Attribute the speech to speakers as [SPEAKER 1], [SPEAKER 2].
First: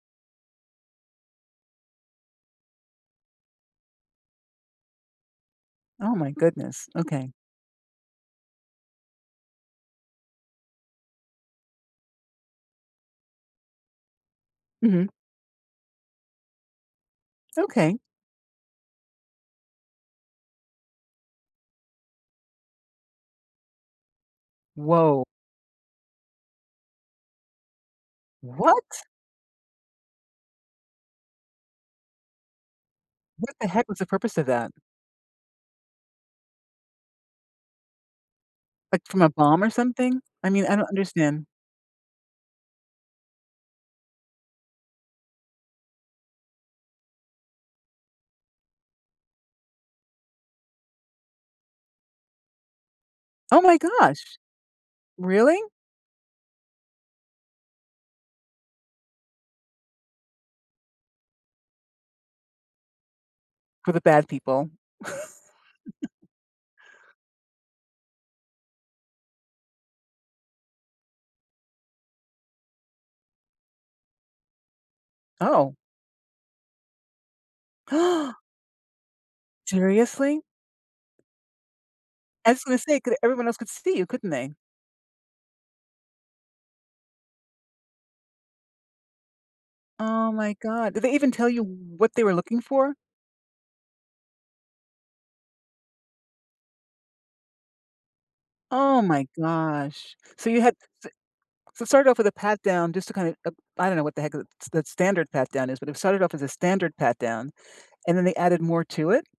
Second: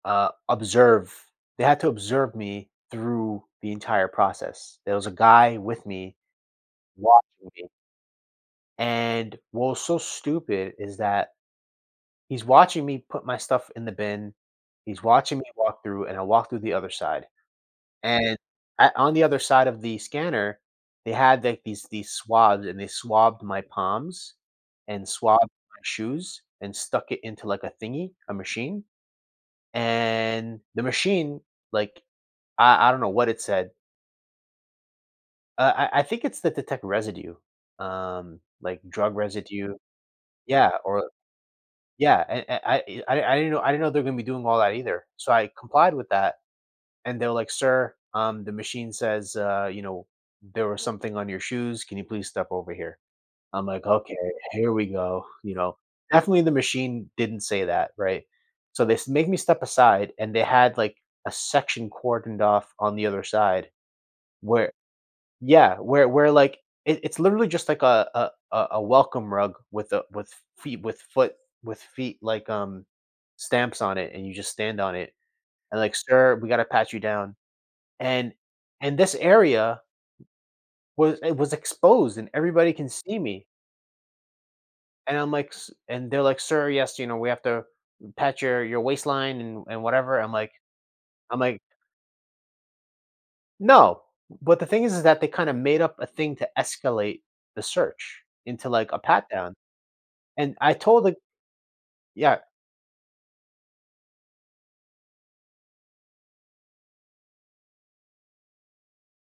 [SPEAKER 1] Uh, observe. They had to observe me through the entire process. There was a guy with me
[SPEAKER 2] Oh, my goodness, okay.
[SPEAKER 1] watching me. And what was so stupid is that. He's watching me put my stuff in the bin, he's
[SPEAKER 2] Mhm.
[SPEAKER 1] watching me walk through, and I walk through the other side,
[SPEAKER 2] Okay.
[SPEAKER 1] and at on the other side of the scanner, they had, like, these these swabs, and they swabbed my palms, and
[SPEAKER 2] Whoa.
[SPEAKER 1] swabbed my shoes, and stuck it into, like, a thingy, a machine,
[SPEAKER 2] What?
[SPEAKER 1] and the machine, like, I I don't know what it
[SPEAKER 2] What the
[SPEAKER 1] said.
[SPEAKER 2] heck was the purpose of that?
[SPEAKER 1] Uh, I I think it's to detect residue, um, like
[SPEAKER 2] Like,
[SPEAKER 1] drug
[SPEAKER 2] from a bomb or
[SPEAKER 1] residue.
[SPEAKER 2] something? I mean,
[SPEAKER 1] Yeah,
[SPEAKER 2] I don't
[SPEAKER 1] or
[SPEAKER 2] understand.
[SPEAKER 1] yeah, I I I I didn't know I didn't know they're gonna be doing all that either. So I complied with that, and they're, like, "Sir, um, the machine says, uh, you know, there was something on your shoes. Can you please step over here?"
[SPEAKER 2] Oh,
[SPEAKER 1] I'm,
[SPEAKER 2] my
[SPEAKER 1] like, "Okay,
[SPEAKER 2] gosh.
[SPEAKER 1] here we go," you
[SPEAKER 2] Really?
[SPEAKER 1] know. Definitely the machine didn't say that, right? So they s made me step aside and they had, like, a section cordoned off on the other side
[SPEAKER 2] For the bad people.
[SPEAKER 1] where yeah, where where, like, it it's literally just like a a a a welcome rug with a with feet with foot with feet, like, um, stamps on it, and you just stand on it,
[SPEAKER 2] Oh.
[SPEAKER 1] and, like, "Sir, we gotta pat you down." And in this area
[SPEAKER 2] Seriously?
[SPEAKER 1] was it was exposed and
[SPEAKER 2] I was
[SPEAKER 1] everybody
[SPEAKER 2] gonna
[SPEAKER 1] can
[SPEAKER 2] say 'cause
[SPEAKER 1] see me.
[SPEAKER 2] everyone else could see you, couldn't they?
[SPEAKER 1] And I'm, like, "s" and they're, like, "Sir, yes, you know, we have to pat your your waistline and and whatever." I'm
[SPEAKER 2] Oh,
[SPEAKER 1] like
[SPEAKER 2] my god, did they even
[SPEAKER 1] I'm
[SPEAKER 2] tell
[SPEAKER 1] like
[SPEAKER 2] you what they were looking for?
[SPEAKER 1] No, but the thing is is that they kinda made up a thing to escalate the search into, like, a
[SPEAKER 2] Oh, my
[SPEAKER 1] pat down,
[SPEAKER 2] gosh. So
[SPEAKER 1] and
[SPEAKER 2] you
[SPEAKER 1] I
[SPEAKER 2] had s
[SPEAKER 1] told the
[SPEAKER 2] so it started off with a
[SPEAKER 1] yeah.
[SPEAKER 2] pat down, just to kinda, uh, I don't know what the heck the st the standard pat down is, but, it started off as a standard pat down, and then they added more to it.